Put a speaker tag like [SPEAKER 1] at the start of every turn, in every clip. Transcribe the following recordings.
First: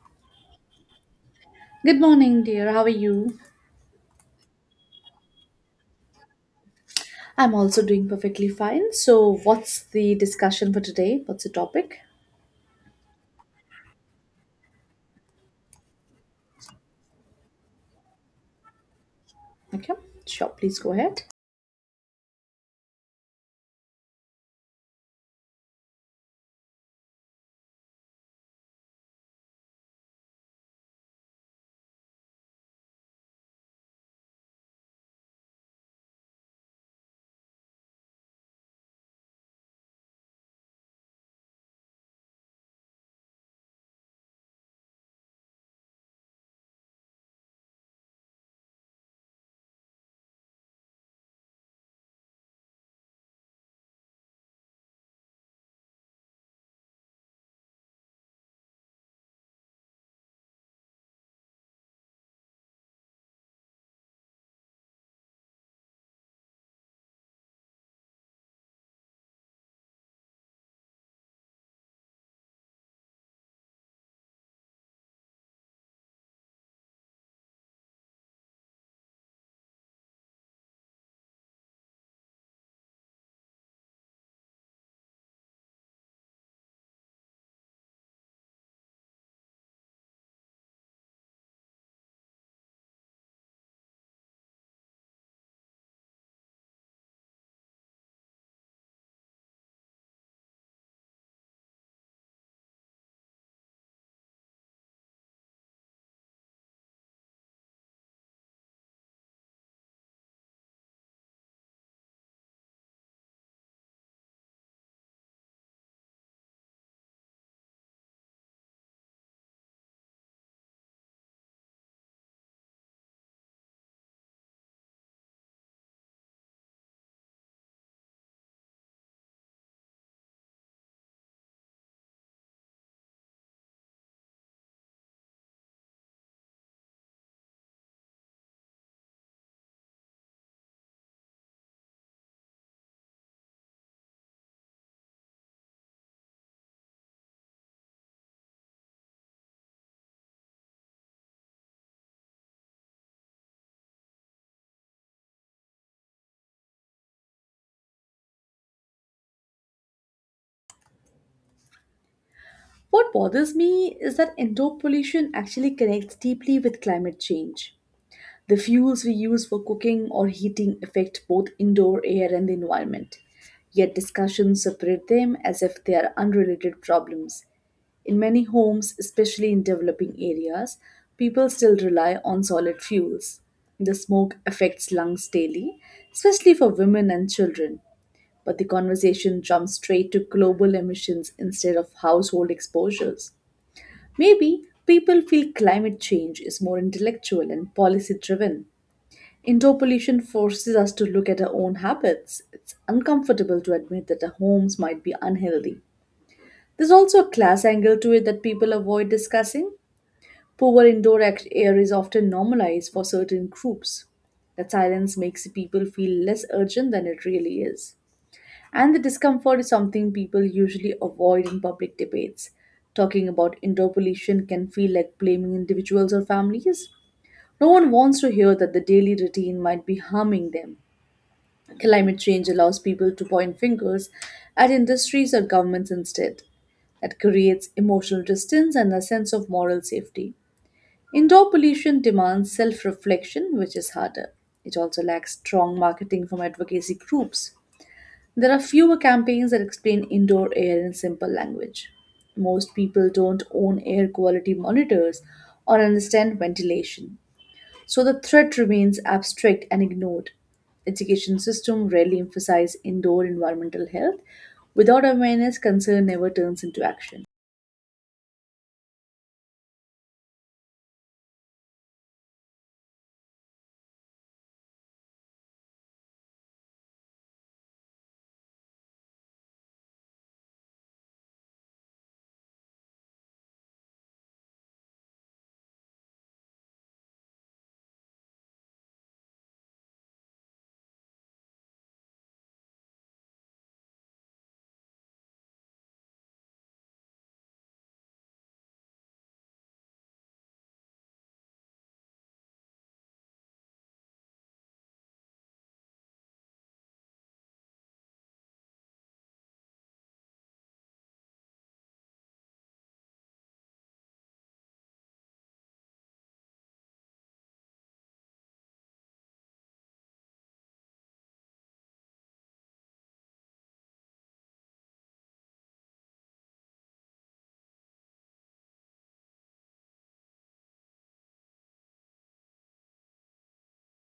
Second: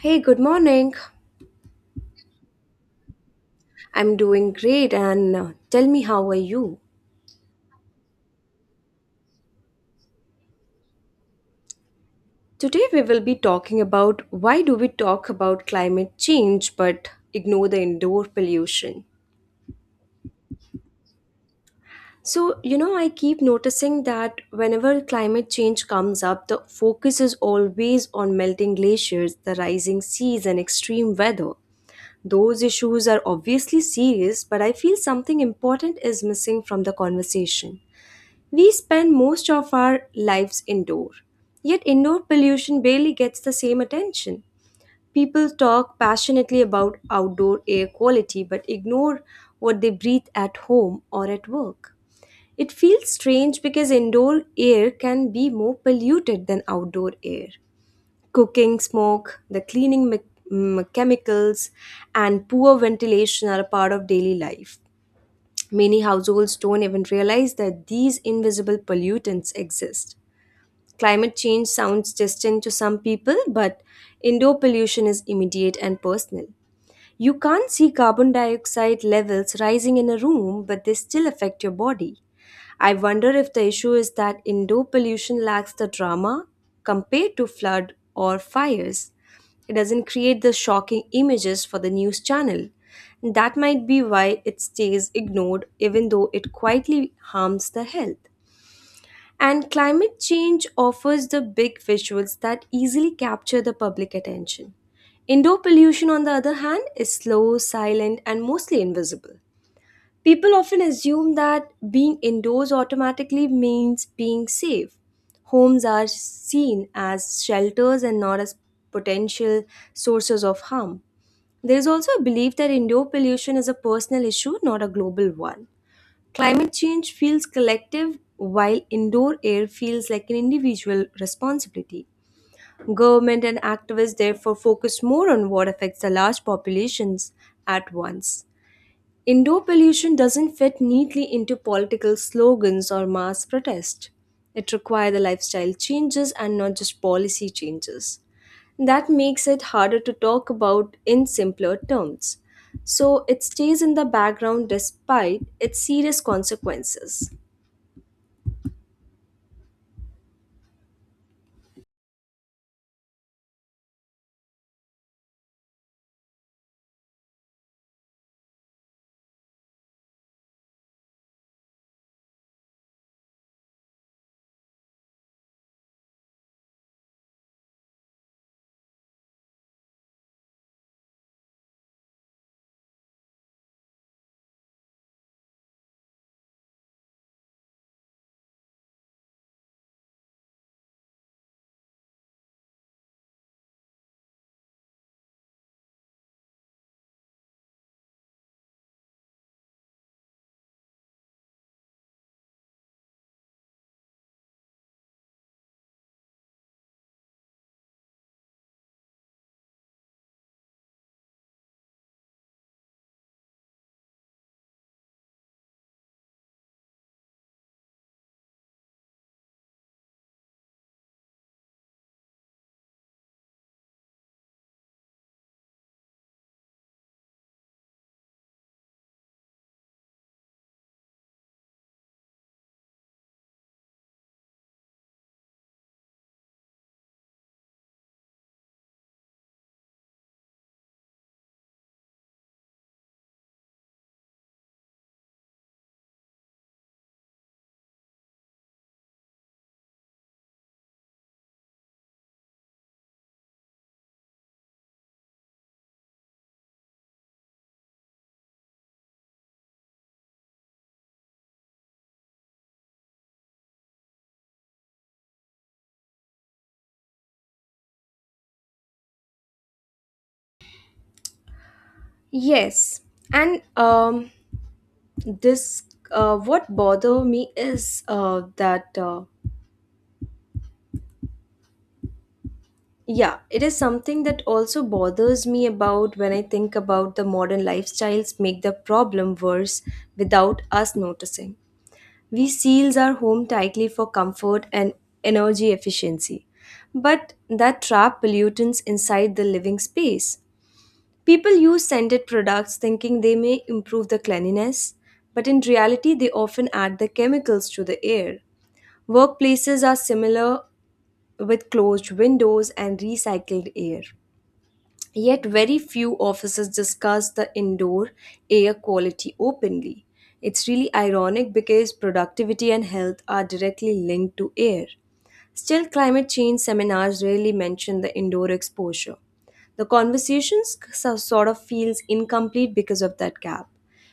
[SPEAKER 1] Hey, good morning.
[SPEAKER 2] Good morning, dear. How are you?
[SPEAKER 1] I'm doing great and tell me how are you?
[SPEAKER 2] I'm also doing perfectly fine. So, what's the discussion for today? What's the topic?
[SPEAKER 1] Today we will be talking about why do we talk about climate change but ignore the indoor pollution.
[SPEAKER 2] Okay, sure. Please go ahead.
[SPEAKER 1] So, you know, I keep noticing that whenever climate change comes up, the focus is always on melting glaciers, the rising seas and extreme weather. Those issues are obviously serious, but I feel something important is missing from the conversation. We spend most of our lives indoor, yet indoor pollution barely gets the same attention. People talk passionately about outdoor air quality but ignore what they breathe at home or at work. It feels strange because indoor air can be more polluted than outdoor air. Cooking smoke, the chemicals, and poor ventilation are a part of daily life. Many households don't even realize that these invisible pollutants exist. Climate change sounds distant to some people, but indoor pollution is immediate and personal. You can't see carbon dioxide levels rising in a room, but they still affect your body. I wonder if the issue is that indoor pollution lacks the drama compared to flood or fires. It doesn't create the shocking images for the news channel. That might be why it stays ignored, even though it quietly harms the health. And climate change offers the big visuals that easily capture the public attention. Indoor pollution, on the other hand, is slow, silent, and mostly invisible. People often assume that being indoors automatically means being safe. Homes are seen as shelters and not as potential sources of harm. There is also a belief that indoor pollution is a personal issue, not a global one. Climate change feels collective, while indoor air feels like an individual responsibility. Government and activists therefore focus more on what affects the large populations at once. Indoor pollution doesn't fit neatly into political slogans or mass protest. It requires the lifestyle changes and not just policy changes. That makes it harder to talk about in simpler terms. So it stays in the background despite its serious consequences.
[SPEAKER 2] What bothers me is that indoor pollution actually connects deeply with climate change. The fuels we use for cooking or heating affect both indoor air and the environment. Yet discussions separate them as if they are unrelated problems. In many homes, especially in developing areas, people still rely on solid fuels. The smoke affects lungs daily, especially for women and children. But the conversation jumps straight to global emissions instead of household exposures. Maybe people feel climate change is more intellectual and policy driven. Indoor pollution forces us to look at our own habits. It's uncomfortable to admit that our homes might be unhealthy. There's also a class angle to it that people avoid discussing. Poor indoor air is often normalized for certain groups. The silence makes people feel less urgent than it really is. And the discomfort is something people usually avoid in public debates. Talking about indoor pollution can feel like blaming individuals or families. No one wants to hear that the daily routine might be harming them. Climate change allows people to point fingers at industries or governments instead. That creates emotional distance and a sense of moral safety. Indoor pollution demands self reflection, which is harder. It also lacks strong marketing from advocacy groups. There are fewer campaigns that explain indoor air in simple language. Most people don't own air quality monitors or understand ventilation, so the threat remains abstract and ignored. Education system rarely emphasize indoor environmental health. Without awareness, concern never turns into action.
[SPEAKER 1] Yes, and this what bother me is that Yeah, it is something that also bothers me about when I think about the modern lifestyles make the problem worse without us noticing. We seals our home tightly for comfort and energy efficiency, but that trap pollutants inside the living space. People use scented products thinking they may improve the cleanliness, but in reality, they often add the chemicals to the air. Workplaces are similar with closed windows and recycled air. Yet, very few officers discuss the indoor air quality openly. It's really ironic because productivity and health are directly linked to air. Still, climate change seminars rarely mention the indoor exposure. The sort of feels incomplete because of that gap.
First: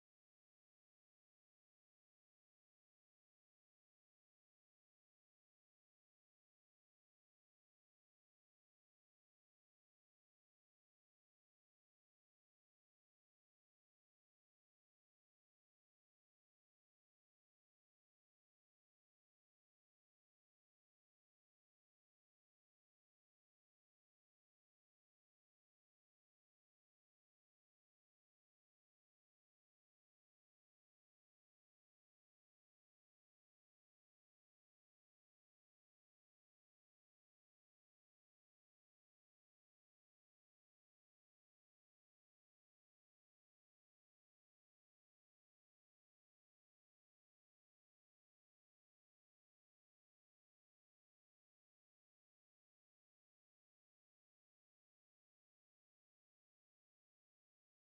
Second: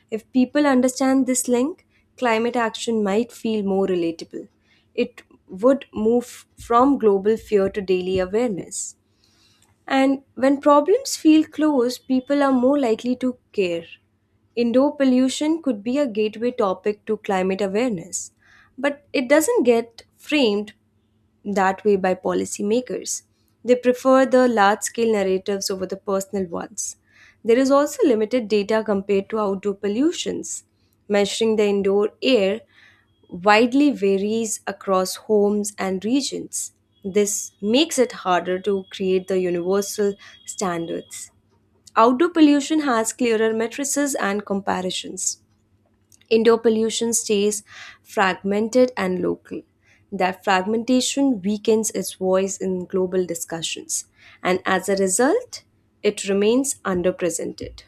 [SPEAKER 1] If people understand this link, climate action might feel more relatable. It would move from global fear to daily awareness. And when problems feel close, people are more likely to care. Indoor pollution could be a gateway topic to climate awareness, but it doesn't get framed that way by policymakers. They prefer the large scale narratives over the personal ones. There is also limited data compared to outdoor pollutions. Measuring the indoor air widely varies across homes and regions. This makes it harder to create the universal standards. Outdoor pollution has clearer matrices and comparisons. Indoor pollution stays fragmented and local. That fragmentation weakens its voice in global discussions, and as a result, it remains underrepresented.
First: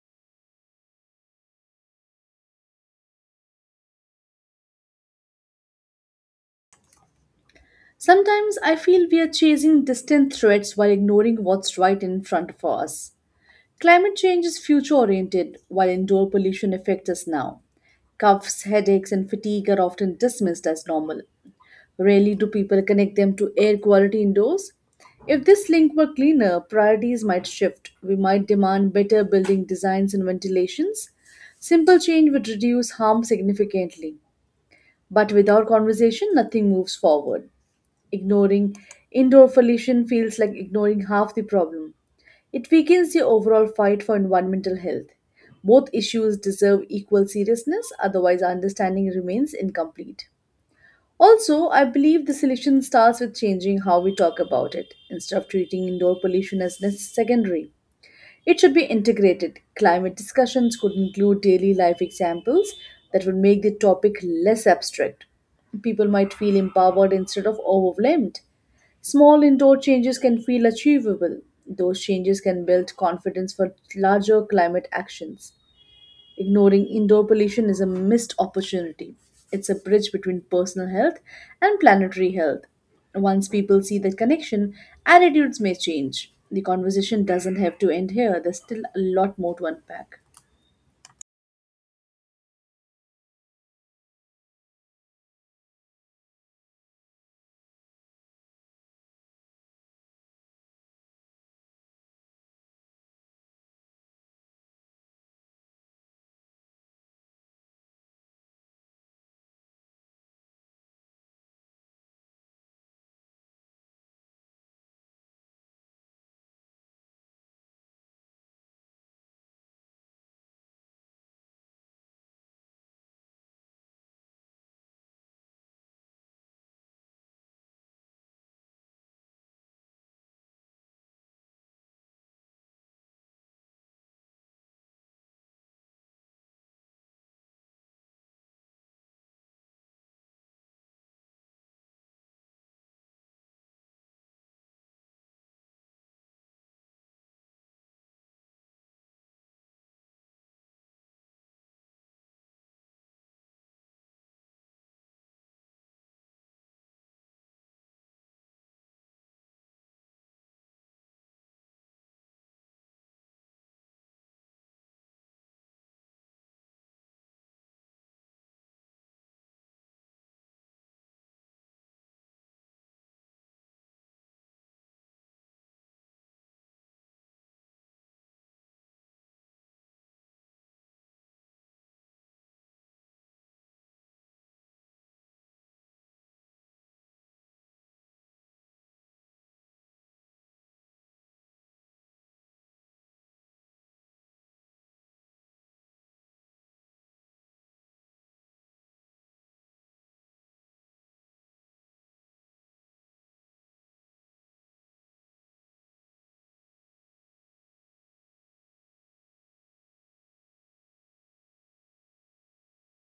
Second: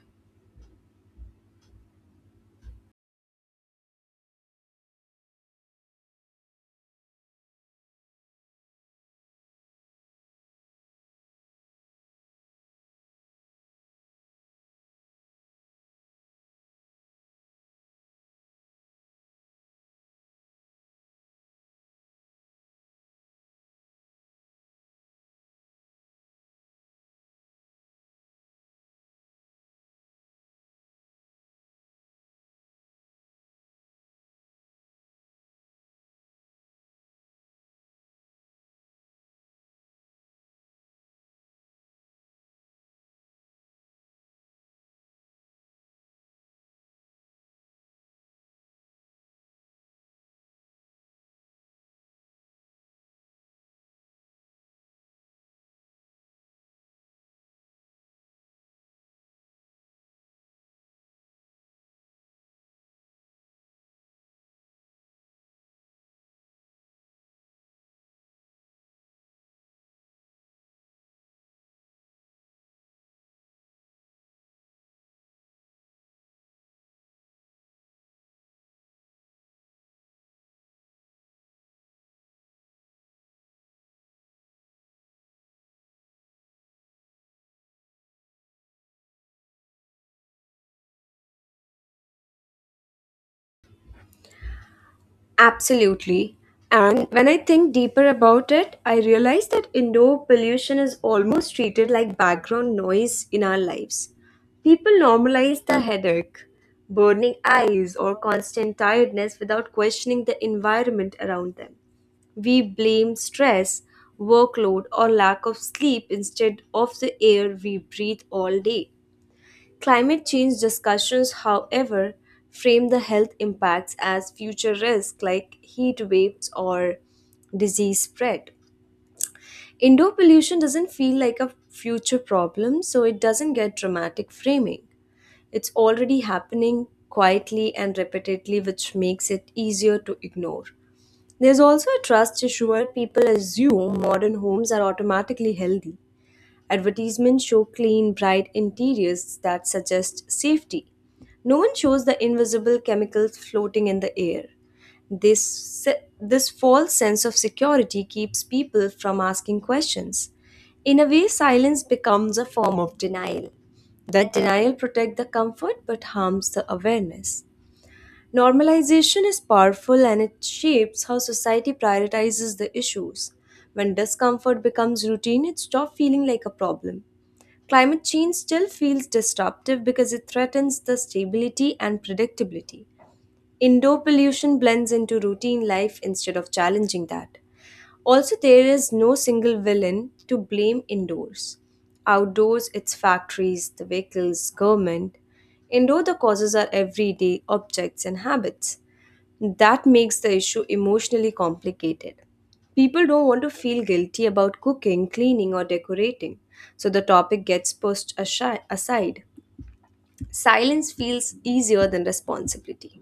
[SPEAKER 2] Sometimes I feel we are chasing distant threats while ignoring what's right in front of us. Climate change is future oriented, while indoor pollution affects us now. Coughs, headaches, and fatigue are often dismissed as normal. Rarely do people connect them to air quality indoors. If this link were cleaner, priorities might shift. We might demand better building designs and ventilations. Simple change would reduce harm significantly. But without conversation, nothing moves forward. Ignoring indoor pollution feels like ignoring half the problem. It weakens the overall fight for environmental health. Both issues deserve equal seriousness, otherwise, our understanding remains incomplete. Also, I believe the solution starts with changing how we talk about it. Instead of treating indoor pollution as secondary, it should be integrated. Climate discussions could include daily life examples that would make the topic less abstract. People might feel empowered instead of overwhelmed. Small indoor changes can feel achievable. Those changes can build confidence for larger climate actions. Ignoring indoor pollution is a missed opportunity. It's a bridge between personal health and planetary health. Once people see the connection, attitudes may change. The conversation doesn't have to end here, there's still a lot more to unpack.
[SPEAKER 1] Absolutely. And when I think deeper about it, I realize that indoor pollution is almost treated like background noise in our lives. People normalize the headache, burning eyes, or constant tiredness without questioning the environment around them. We blame stress, workload, or lack of sleep instead of the air we breathe all day. Climate change discussions, however, frame the health impacts as future risks like heat waves or disease spread. Indoor pollution doesn't feel like a future problem, so it doesn't get dramatic framing. It's already happening quietly and repeatedly, which makes it easier to ignore. There's also a trust issue where people assume modern homes are automatically healthy. Advertisements show clean, bright interiors that suggest safety. No one shows the invisible chemicals floating in the air. This false sense of security keeps people from asking questions. In a way, silence becomes a form of denial. That denial protects the comfort but harms the awareness. Normalization is powerful and it shapes how society prioritizes the issues. When discomfort becomes routine, it stops feeling like a problem. Climate change still feels disruptive because it threatens the stability and predictability. Indoor pollution blends into routine life instead of challenging that. Also, there is no single villain to blame indoors. Outdoors, it's factories, the vehicles, government. Indoor, the causes are everyday objects and habits. That makes the issue emotionally complicated. People don't want to feel guilty about cooking, cleaning, or decorating, so the topic gets pushed aside. Silence feels easier than responsibility.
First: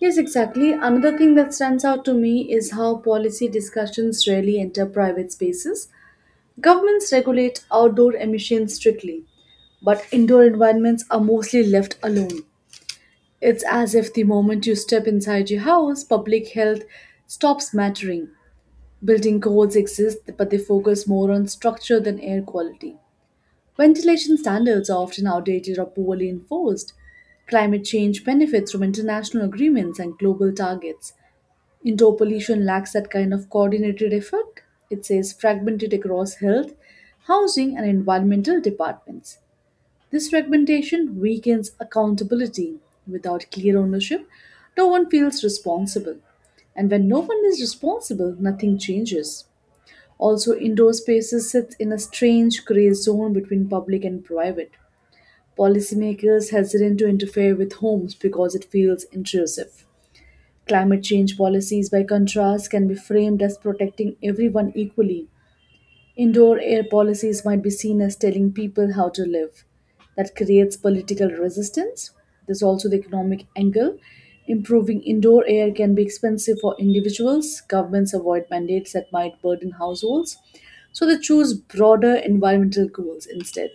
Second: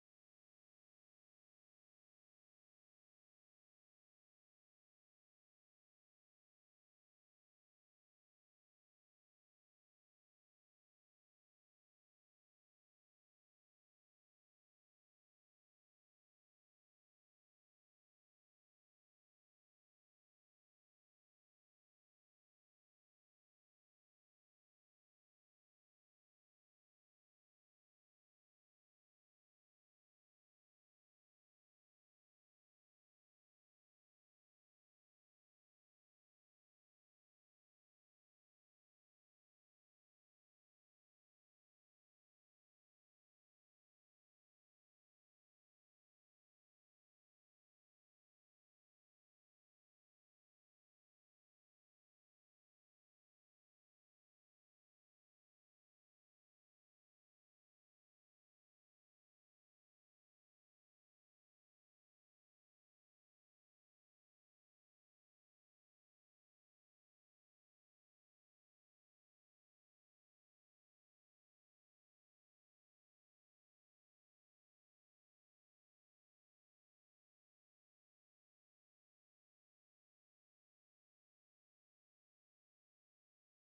[SPEAKER 2] Yes, exactly. Another thing that stands out to me is how policy discussions rarely enter private spaces. Governments regulate outdoor emissions strictly, but indoor environments are mostly left alone. It's as if the moment you step inside your house, public health stops mattering. Building codes exist, but they focus more on structure than air quality. Ventilation standards are often outdated or poorly enforced. Climate change benefits from international agreements and global targets. Indoor pollution lacks that kind of coordinated effort. It says fragmented across health, housing, and environmental departments. This fragmentation weakens accountability. Without clear ownership, no one feels responsible. And when no one is responsible, nothing changes. Also, indoor spaces sit in a strange gray zone between public and private. Policymakers hesitate to interfere with homes because it feels intrusive. Climate change policies, by contrast, can be framed as protecting everyone equally. Indoor air policies might be seen as telling people how to live. That creates political resistance. There's also the economic angle. Improving indoor air can be expensive for individuals. Governments avoid mandates that might burden households. So they choose broader environmental goals instead.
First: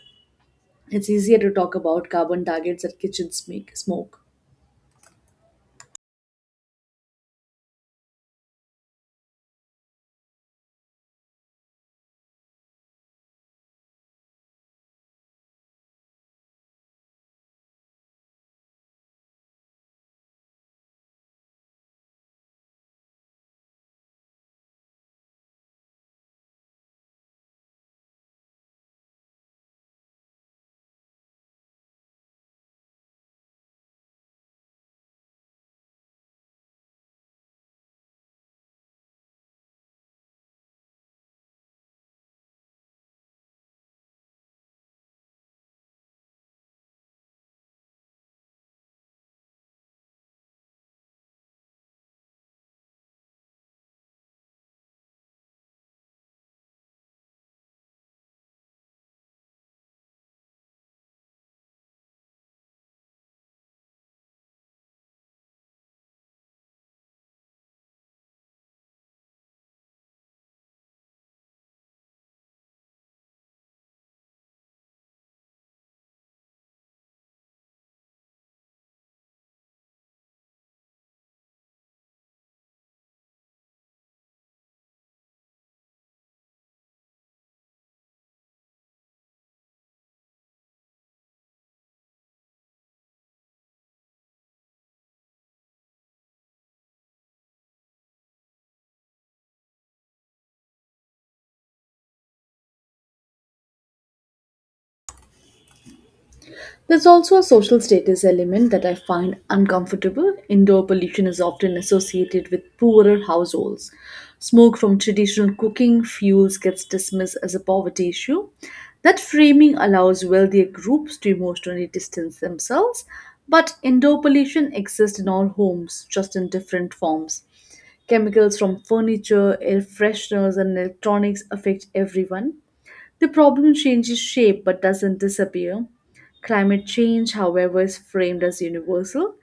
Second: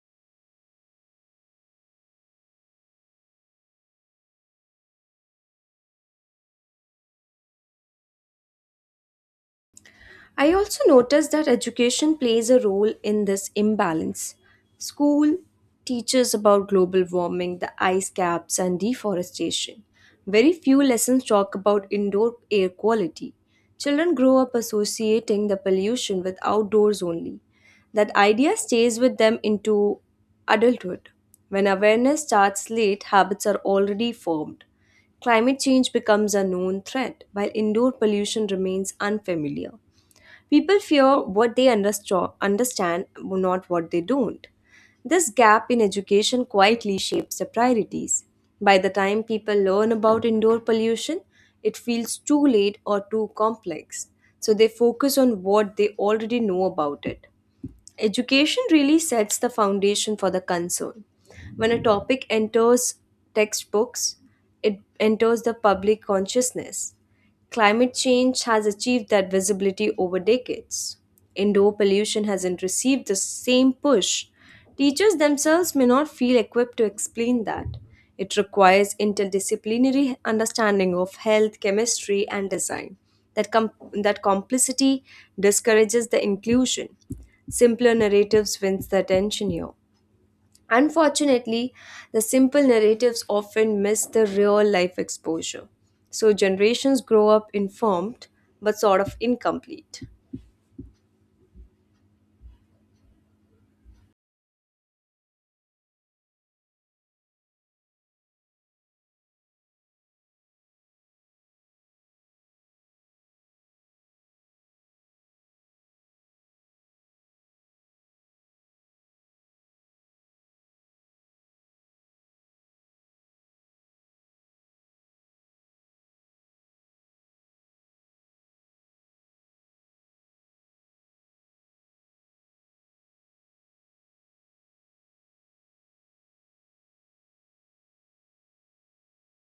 [SPEAKER 2] It's easier to talk about carbon targets that kitchens make smoke.
[SPEAKER 1] I also noticed that education plays a role in this imbalance. School teaches about global warming, the ice caps, and deforestation. Very few lessons talk about indoor air quality. Children grow up associating the pollution with outdoors only. That idea stays with them into adulthood. When awareness starts late, habits are already formed. Climate change becomes a known threat, while indoor pollution remains unfamiliar. People fear what they understand, not what they don't. This gap in education quietly shapes the priorities. By the time people learn about indoor pollution, it feels too late or too complex. So they focus on what they already know about it. Education really sets the foundation for the concern. When a topic enters textbooks, it enters the public consciousness. Climate change has achieved that visibility over decades. Indoor pollution hasn't received the same push. Teachers themselves may not feel equipped to explain that. It requires interdisciplinary understanding of health, chemistry, and design. That, com- that complicity discourages the inclusion. Simpler narratives wins the attention here. Unfortunately, the simple narratives often miss the real life exposure. So generations grow up informed but sort of incomplete.
[SPEAKER 2] There's also a social status element that I find uncomfortable. Indoor pollution is often associated with poorer households. Smoke from traditional cooking fuels gets dismissed as a poverty issue. That framing allows wealthier groups to emotionally distance themselves, but indoor pollution exists in all homes, just in different forms. Chemicals from furniture, air fresheners, and electronics affect everyone. The problem changes shape but doesn't disappear. Climate change, however, is framed as universal.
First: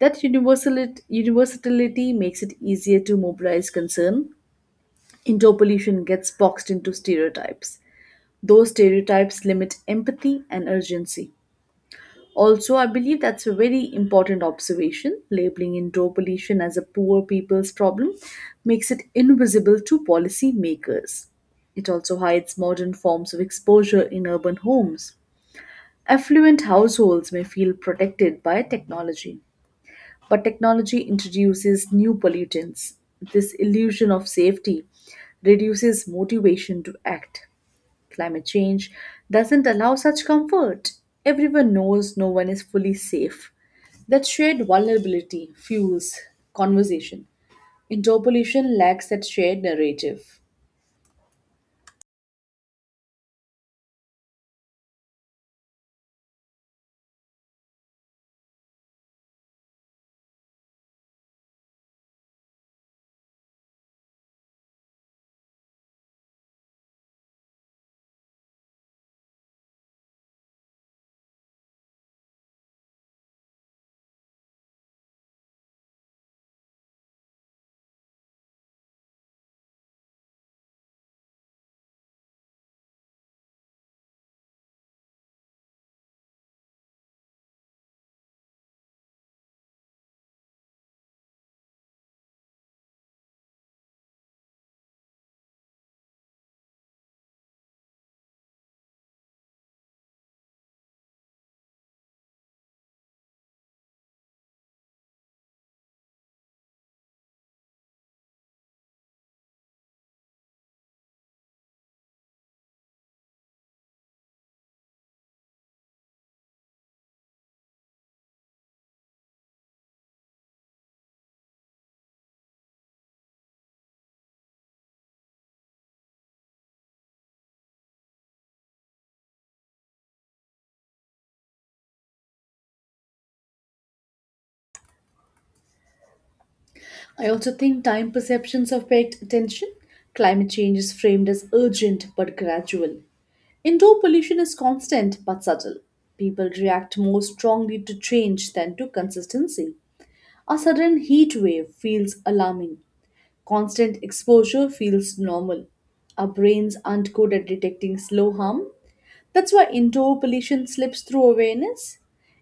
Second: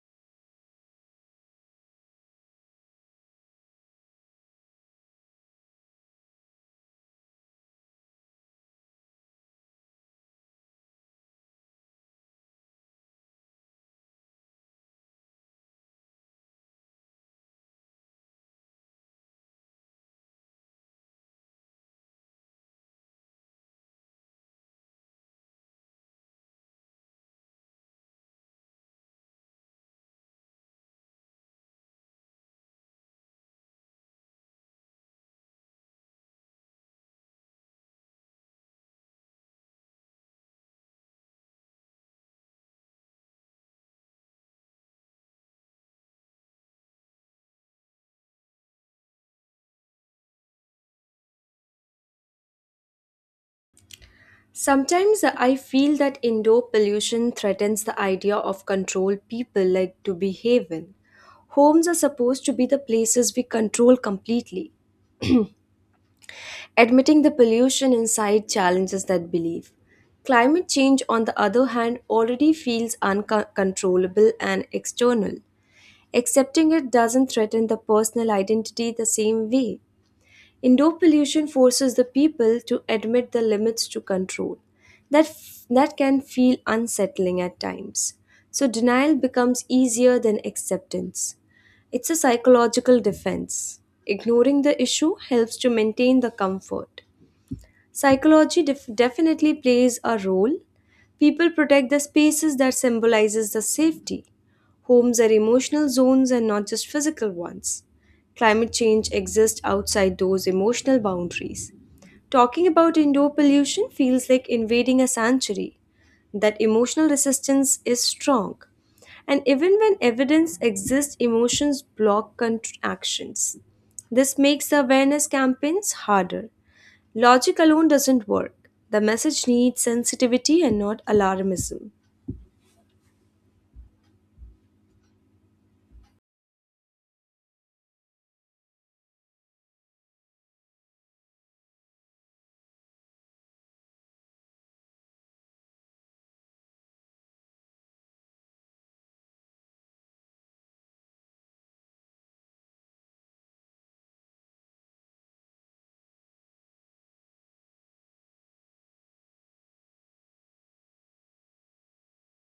[SPEAKER 2] That universality makes it easier to mobilize concern. Indoor pollution gets boxed into stereotypes. Those stereotypes limit empathy and urgency. Also, I believe that's a very important observation. Labeling indoor pollution as a poor people's problem makes it invisible to policymakers. It also hides modern forms of exposure in urban homes. Affluent households may feel protected by technology, but technology introduces new pollutants. This illusion of safety reduces motivation to act. Climate change doesn't allow such comfort. Everyone knows no one is fully safe. That shared vulnerability fuels conversation. Indoor pollution lacks that shared narrative.
[SPEAKER 1] Sometimes I feel that indoor pollution threatens the idea of control people like to behave in. Homes are supposed to be the places we control completely. Admitting the pollution inside challenges that belief. Climate change, on the other hand, already feels uncontrollable and external. Accepting it doesn't threaten the personal identity the same way. Indoor pollution forces the people to admit the limits to control. That can feel unsettling at times. So denial becomes easier than acceptance. It's a psychological defense. Ignoring the issue helps to maintain the comfort. Psychology definitely plays a role. People protect the spaces that symbolizes the safety. Homes are emotional zones and not just physical ones. Climate change exists outside those emotional boundaries. Talking about indoor pollution feels like invading a sanctuary. That emotional resistance is strong. And even when evidence exists, emotions block actions. This makes awareness campaigns harder. Logic alone doesn't work. The message needs sensitivity and not alarmism.
[SPEAKER 2] I also think time perceptions affect attention. Climate change is framed as urgent but gradual. Indoor pollution is constant but subtle. People react more strongly to change than to consistency. A sudden heat wave feels alarming. Constant exposure feels normal. Our brains aren't good at detecting slow harm. That's why indoor pollution slips through awareness.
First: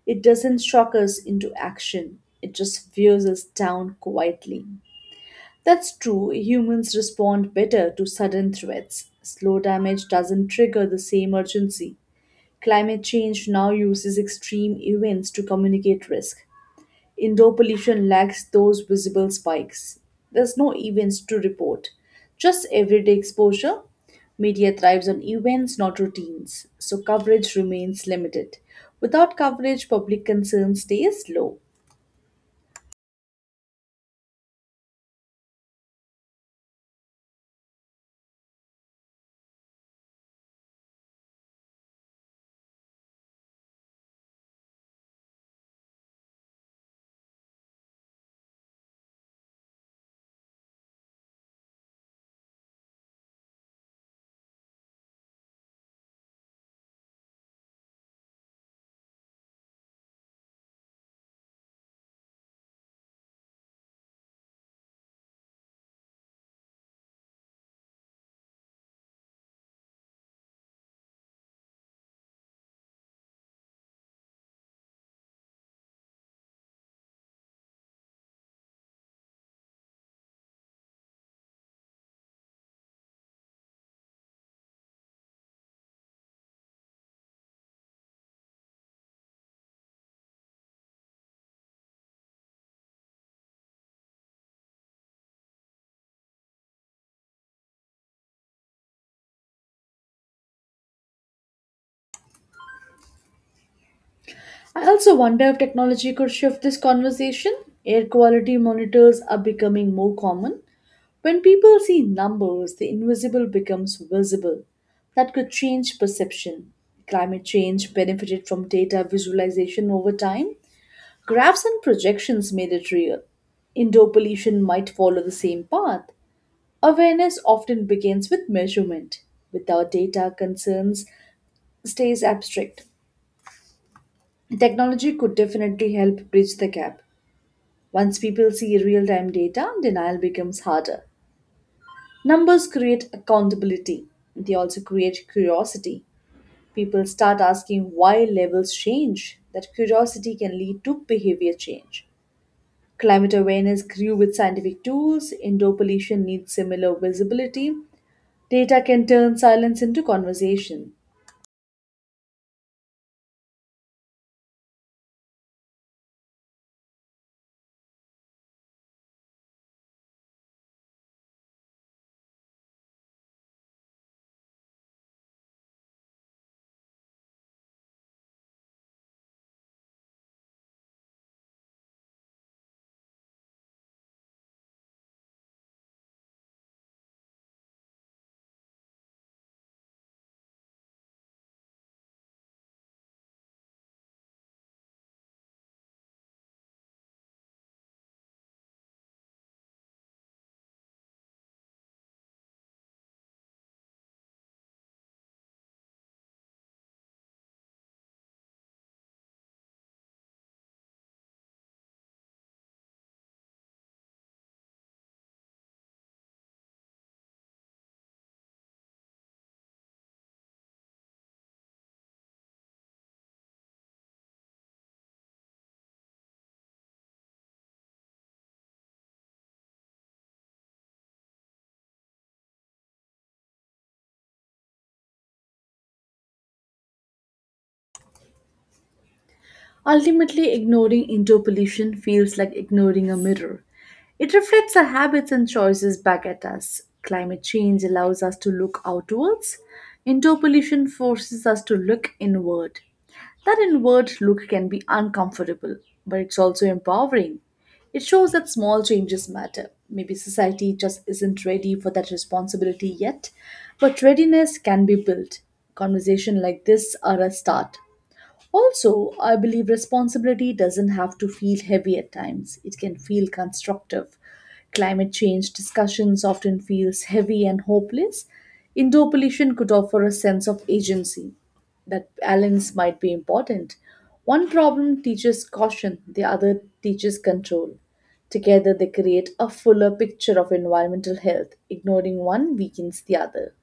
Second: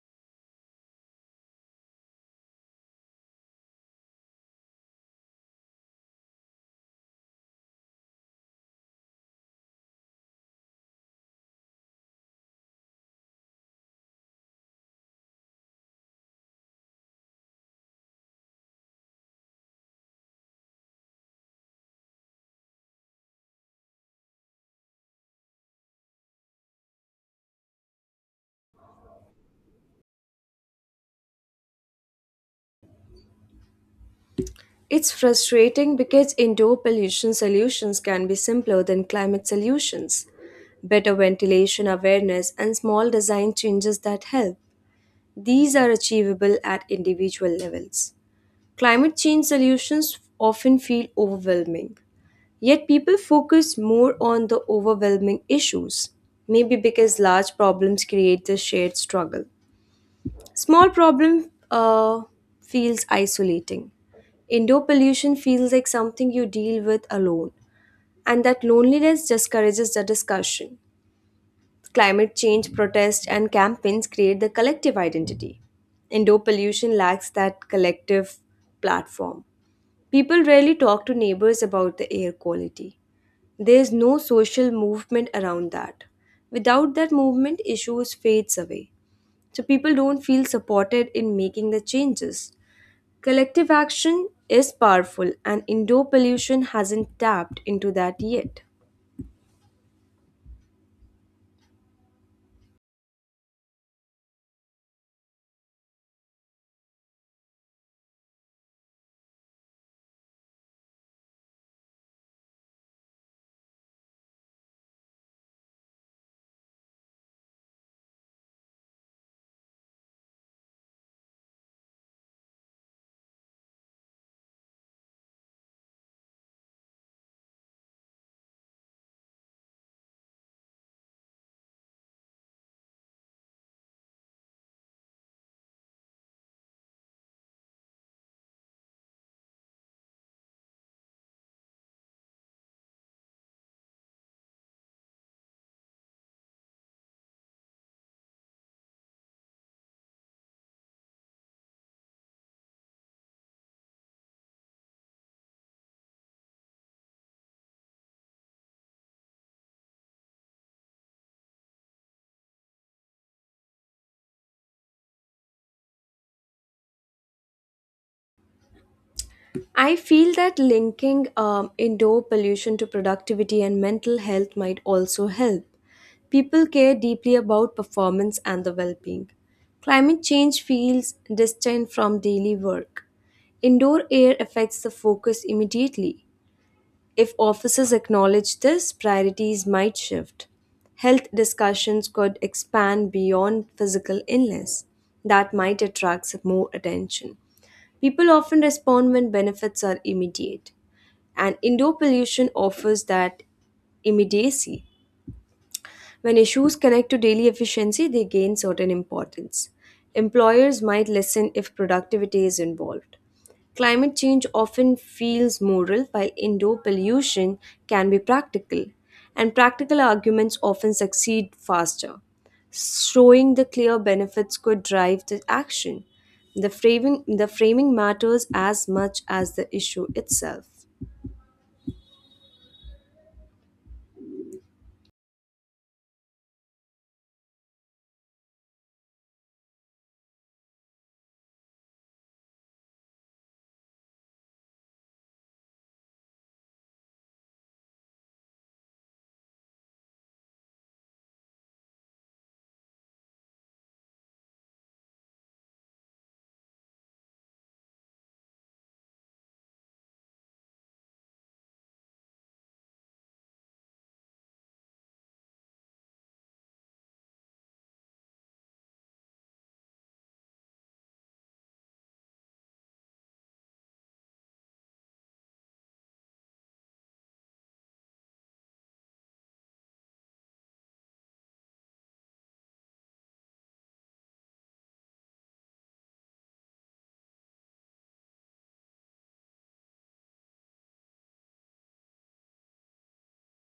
[SPEAKER 2] It doesn't shock us into action, it just wears us down quietly. That's true, humans respond better to sudden threats. Slow damage doesn't trigger the same urgency. Climate change now uses extreme events to communicate risk. Indoor pollution lacks those visible spikes. There's no events to report, just everyday exposure. Media thrives on events, not routines, so coverage remains limited. Without coverage, public concern stays low.
[SPEAKER 1] It's frustrating because indoor pollution solutions can be simpler than climate solutions. Better ventilation awareness and small design changes that help. These are achievable at individual levels. Climate change solutions often feel overwhelming. Yet people focus more on the overwhelming issues, maybe because large problems create the shared struggle. Small problem feels isolating. Indoor pollution feels like something you deal with alone, and that loneliness discourages the discussion. Climate change protests and campaigns create the collective identity. Indoor pollution lacks that collective platform. People rarely talk to neighbors about the air quality. There's no social movement around that. Without that movement, issues fades away. So people don't feel supported in making the changes. Collective action is powerful and indoor pollution hasn't tapped into that yet.
[SPEAKER 2] I also wonder if technology could shift this conversation. Air quality monitors are becoming more common. When people see numbers, the invisible becomes visible. That could change perception. Climate change benefited from data visualization over time. Graphs and projections made it real. Indoor pollution might follow the same path. Awareness often begins with measurement. Without data, concerns stays abstract. Technology could definitely help bridge the gap. Once people see real-time data, denial becomes harder. Numbers create accountability, they also create curiosity. People start asking why levels change. That curiosity can lead to behavior change. Climate awareness grew with scientific tools, indoor pollution needs similar visibility. Data can turn silence into conversation.
[SPEAKER 1] I feel that linking indoor pollution to productivity and mental health might also help. People care deeply about performance and the well being. Climate change feels distant from daily work. Indoor air affects the focus immediately. If offices acknowledge this, priorities might shift. Health discussions could expand beyond physical illness. That might attract more attention. People often respond when benefits are immediate, and indoor pollution offers that immediacy. When issues connect to daily efficiency, they gain certain importance. Employers might listen if productivity is involved. Climate change often feels moral, while indoor pollution can be practical, and practical arguments often succeed faster. Showing the clear benefits could drive the action. The framing matters as much as the issue itself.
[SPEAKER 2] Ultimately, ignoring indoor pollution feels like ignoring a mirror. It reflects our habits and choices back at us. Climate change allows us to look outwards. Indoor pollution forces us to look inward. That inward look can be uncomfortable, but it's also empowering. It shows that small changes matter. Maybe society just isn't ready for that responsibility yet, but readiness can be built. Conversation like this are a start. Also, I believe responsibility doesn't have to feel heavy at times. It can feel constructive. Climate change discussions often feels heavy and hopeless. Indoor pollution could offer a sense of agency. That balance might be important. One problem teaches caution, the other teaches control. Together they create a fuller picture of environmental health. Ignoring one weakens the other.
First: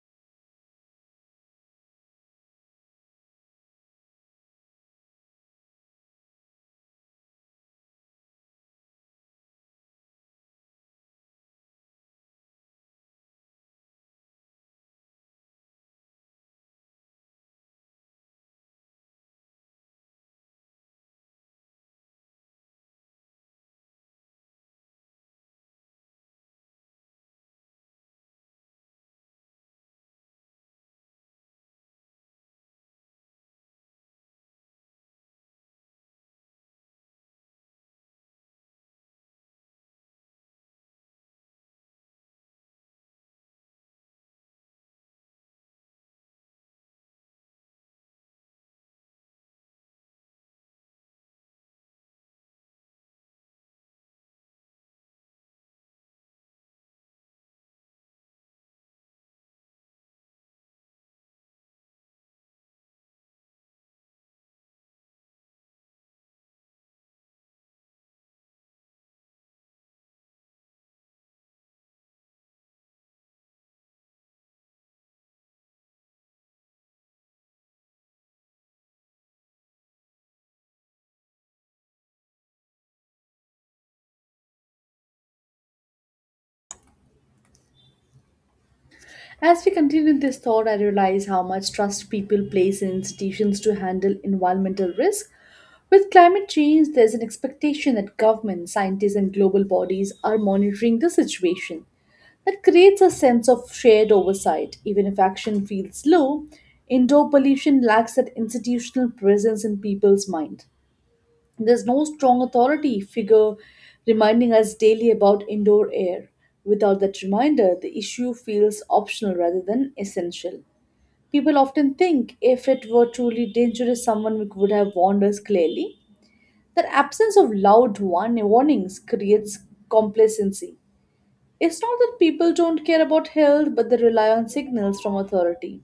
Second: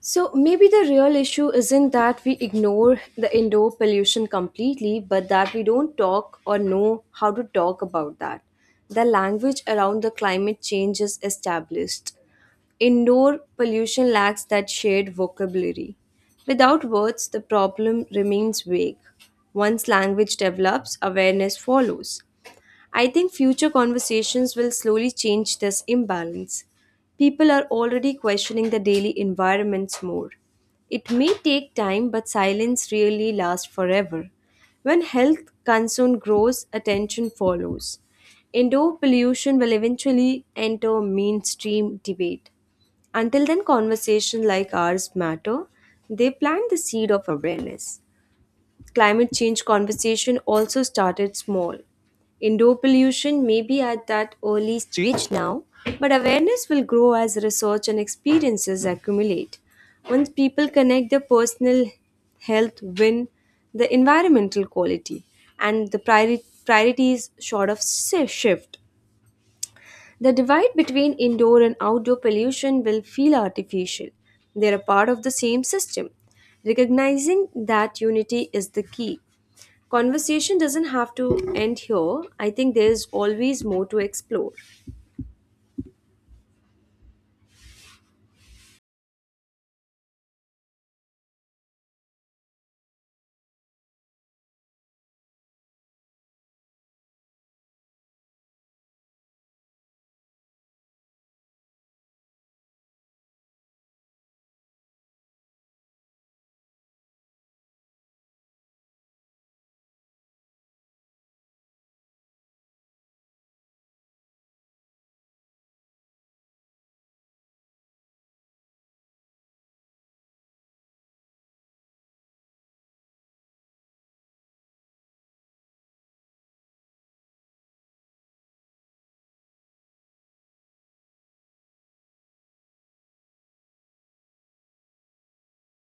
[SPEAKER 1] So maybe the real issue isn't that we ignore the indoor pollution completely, but that we don't talk or know how to talk about that. The language around the climate change is established. Indoor pollution lacks that shared vocabulary. Without words, the problem remains vague. Once language develops, awareness follows. I think future conversations will slowly change this imbalance. People are already questioning the daily environments more. It may take time, but silence really lasts forever. When health concern grows, attention follows. Indoor pollution will eventually enter mainstream debate. Until then, conversations like ours matter. They plant the seed of awareness. Climate change conversation also started small. Indoor pollution may be at that early stage now, but awareness will grow as research and experiences accumulate. Once people connect their personal health with the environmental quality and the priorities sort of shift. The divide between indoor and outdoor pollution will feel artificial. They are a part of the same system. Recognizing that unity is the key. Conversation doesn't have to end here. I think there's always more to explore.
[SPEAKER 2] As we continue this thought, I realize how much trust people place in institutions to handle environmental risk. With climate change, there's an expectation that governments, scientists, and global bodies are monitoring the situation. That creates a sense of shared oversight, even if action feels low. Indoor pollution lacks that institutional presence in people's mind. There's no strong authority figure reminding us daily about indoor air. Without that reminder, the issue feels optional rather than essential. People often think if it were truly dangerous, someone would have warned us clearly. That absence of loud warnings creates complacency. It's not that people don't care about health, but they rely on signals from authority.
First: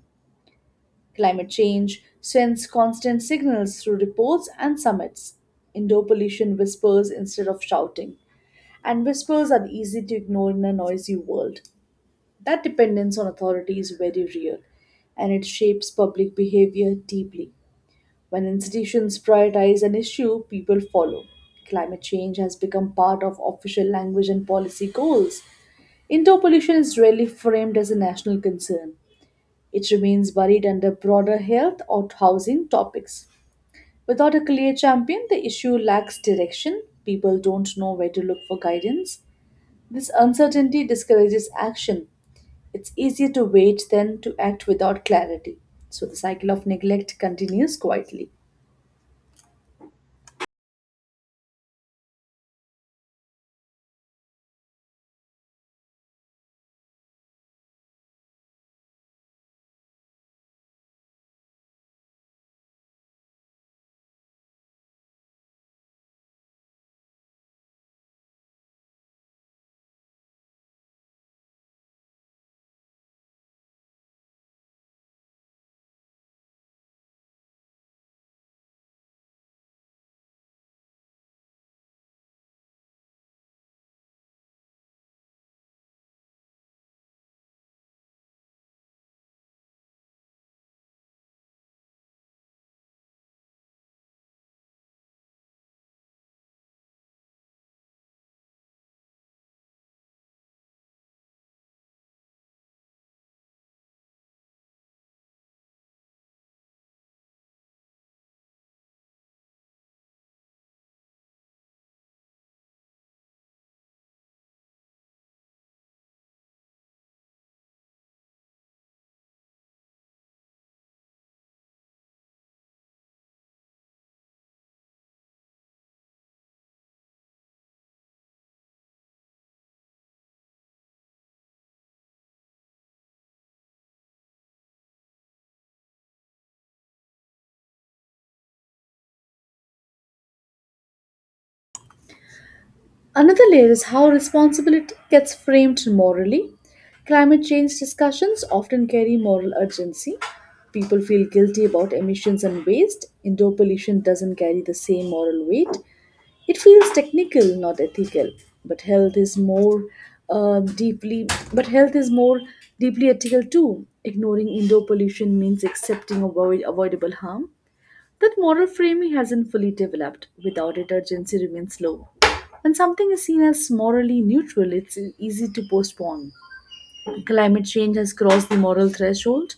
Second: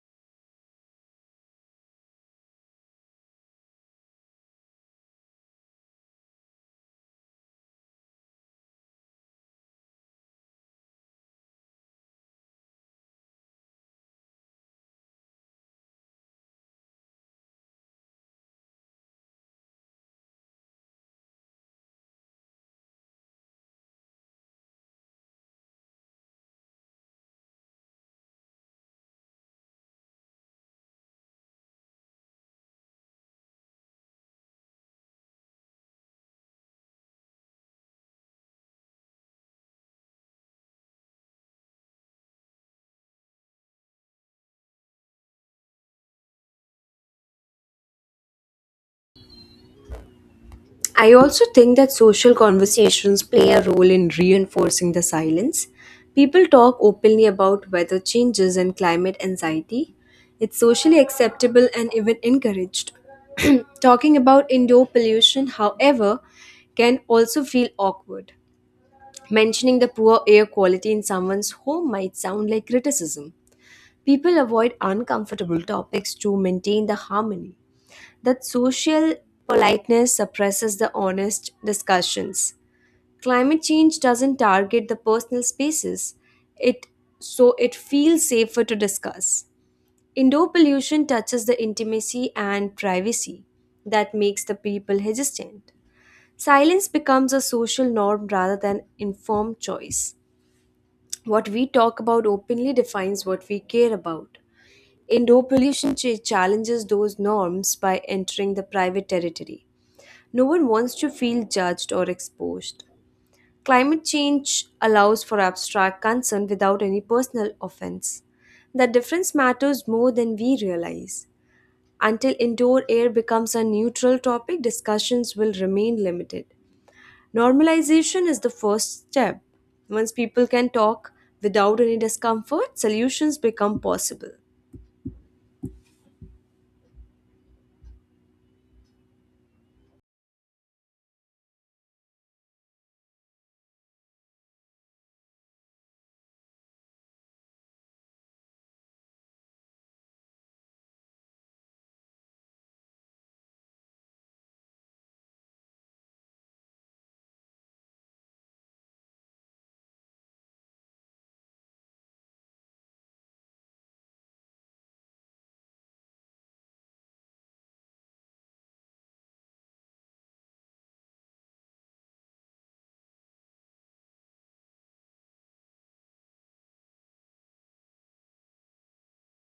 [SPEAKER 2] Climate change sends constant signals through reports and summits. Indoor pollution whispers instead of shouting. And whispers are easy to ignore in a noisy world. That dependence on authority is very real, and it shapes public behavior deeply. When institutions prioritize an issue, people follow. Climate change has become part of official language and policy goals. Indoor pollution is rarely framed as a national concern. It remains buried under broader health or housing topics. Without a clear champion, the issue lacks direction. People don't know where to look for guidance. This uncertainty discourages action. It's easier to wait than to act without clarity. So the cycle of neglect continues quietly.
[SPEAKER 1] I also think that social conversations play a role in reinforcing the silence. People talk openly about weather changes and climate anxiety. It's socially acceptable and even encouraged. Talking about indoor pollution, however, can also feel awkward. Mentioning the poor air quality in someone's home might sound like criticism. People avoid uncomfortable topics to maintain the harmony. That social politeness suppresses the honest discussions. Climate change doesn't target the personal spaces. It so it feels safer to discuss. Indoor pollution touches the intimacy and privacy that makes the people hesitant. Silence becomes a social norm rather than informed choice. What we talk about openly defines what we care about. Indoor pollution challenges those norms by entering the private territory. No one wants to feel judged or exposed. Climate change allows for abstract concern without any personal offense. The difference matters more than we realize. Until indoor air becomes a neutral topic, discussions will remain limited. Normalization is the first step. Once people can talk without any discomfort, solutions become possible.
[SPEAKER 2] Another layer is how responsibility gets framed morally. Climate change discussions often carry moral urgency. People feel guilty about emissions and waste. Indoor pollution doesn't carry the same moral weight. It feels technical, not ethical. But health is more uh, deeply. But health is more deeply ethical too. Ignoring indoor pollution means accepting avoidable harm. That moral framing hasn't fully developed. Without it, urgency remains low. When something is seen as morally neutral, it's easy to postpone. Climate change has crossed the moral threshold.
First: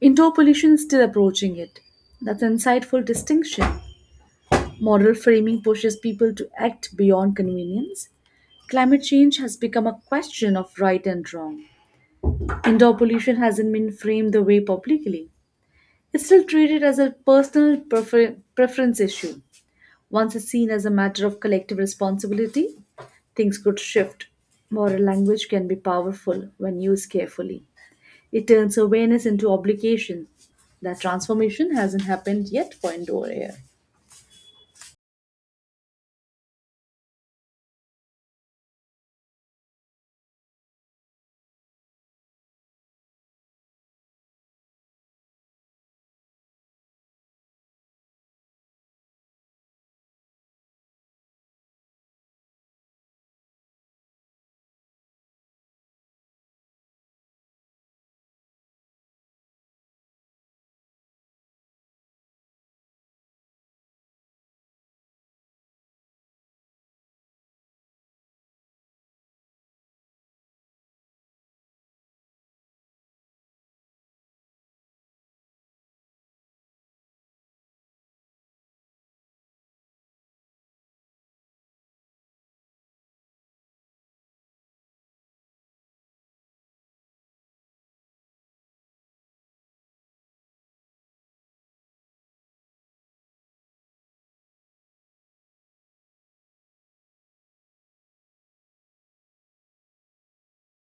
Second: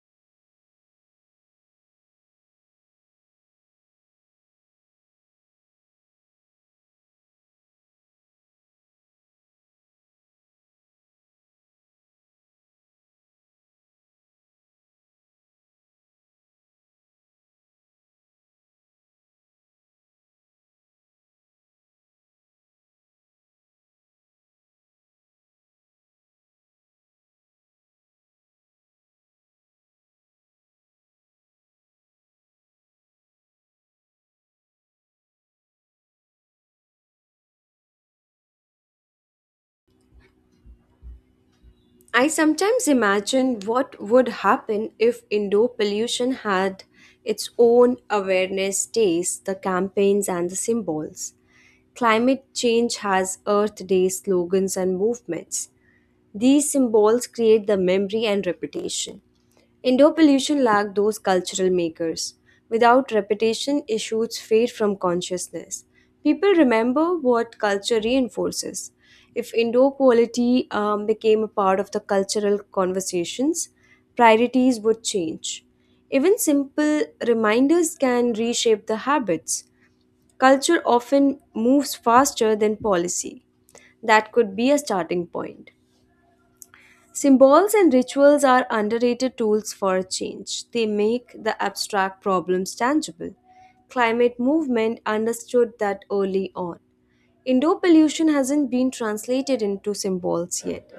[SPEAKER 2] Indoor pollution is still approaching it. That's an insightful distinction. Moral framing pushes people to act beyond convenience. Climate change has become a question of right and wrong. Indoor pollution hasn't been framed the way publicly. It's still treated as a personal preference issue. Once it's seen as a matter of collective responsibility, things could shift. Moral language can be powerful when used carefully. It turns awareness into obligation. That transformation hasn't happened yet for indoor air.
[SPEAKER 1] I sometimes imagine what would happen if indoor pollution had its own awareness days, the campaigns, and the symbols. Climate change has Earth Day slogans and movements. These symbols create the memory and reputation. Indoor pollution lacked those cultural makers. Without repetition, issues fade from consciousness. People remember what culture reinforces. If indoor quality became a part of the cultural conversations, priorities would change. Even simple reminders can reshape the habits. Culture often moves faster than policy. That could be a starting point. Symbols and rituals are underrated tools for change. They make the abstract problems tangible. Climate movement understood that early on. Indoor pollution hasn't been translated into symbols yet.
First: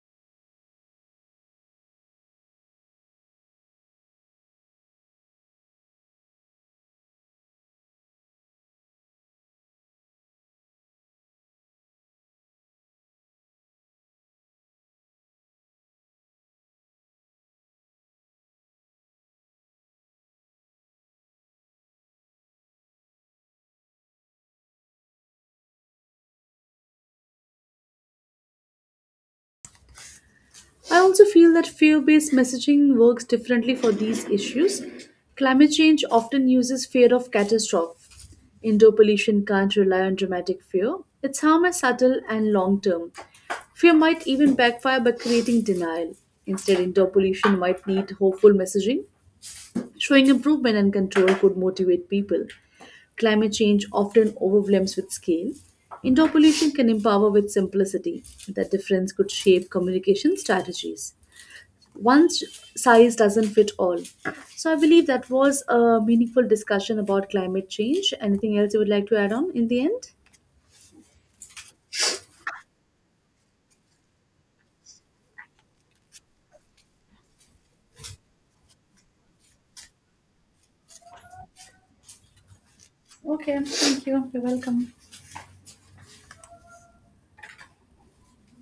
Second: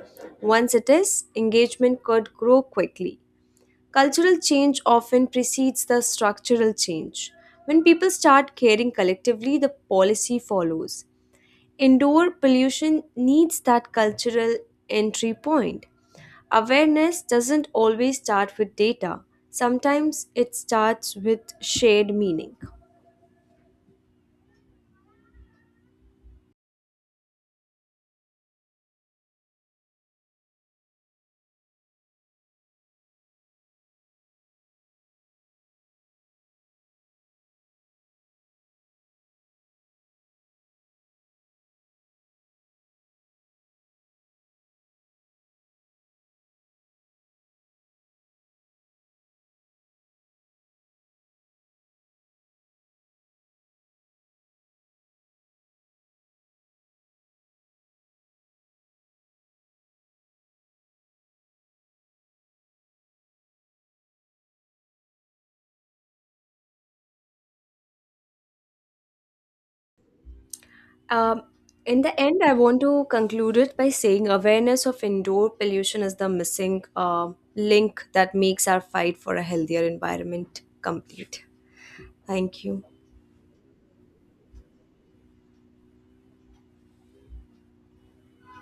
[SPEAKER 1] Once it is, engagement could grow quickly. Cultural change often precedes the structural change. When people start caring collectively, the policy follows. Indoor pollution needs that cultural entry point. Awareness doesn't always start with data, sometimes it starts with shared meaning.
[SPEAKER 2] I also feel that fear based messaging works differently for these issues. Climate change often uses fear of catastrophe. Indoor pollution can't rely on dramatic fear. Its harm is subtle and long term. Fear might even backfire by creating denial. Instead, indoor pollution might need hopeful messaging. Showing improvement and control could motivate people. Climate change often overwhelms with scale. Indoor pollution can empower with simplicity. That difference could shape communication strategies size doesn't fit all. So I believe that was a meaningful discussion about climate change. Anything else you would like to add on in the end?
[SPEAKER 1] Um, in the end, I want to conclude it by saying awareness of indoor pollution is the missing link that makes our fight for a healthier environment complete. Thank you.
[SPEAKER 2] Okay, thank you. You're welcome.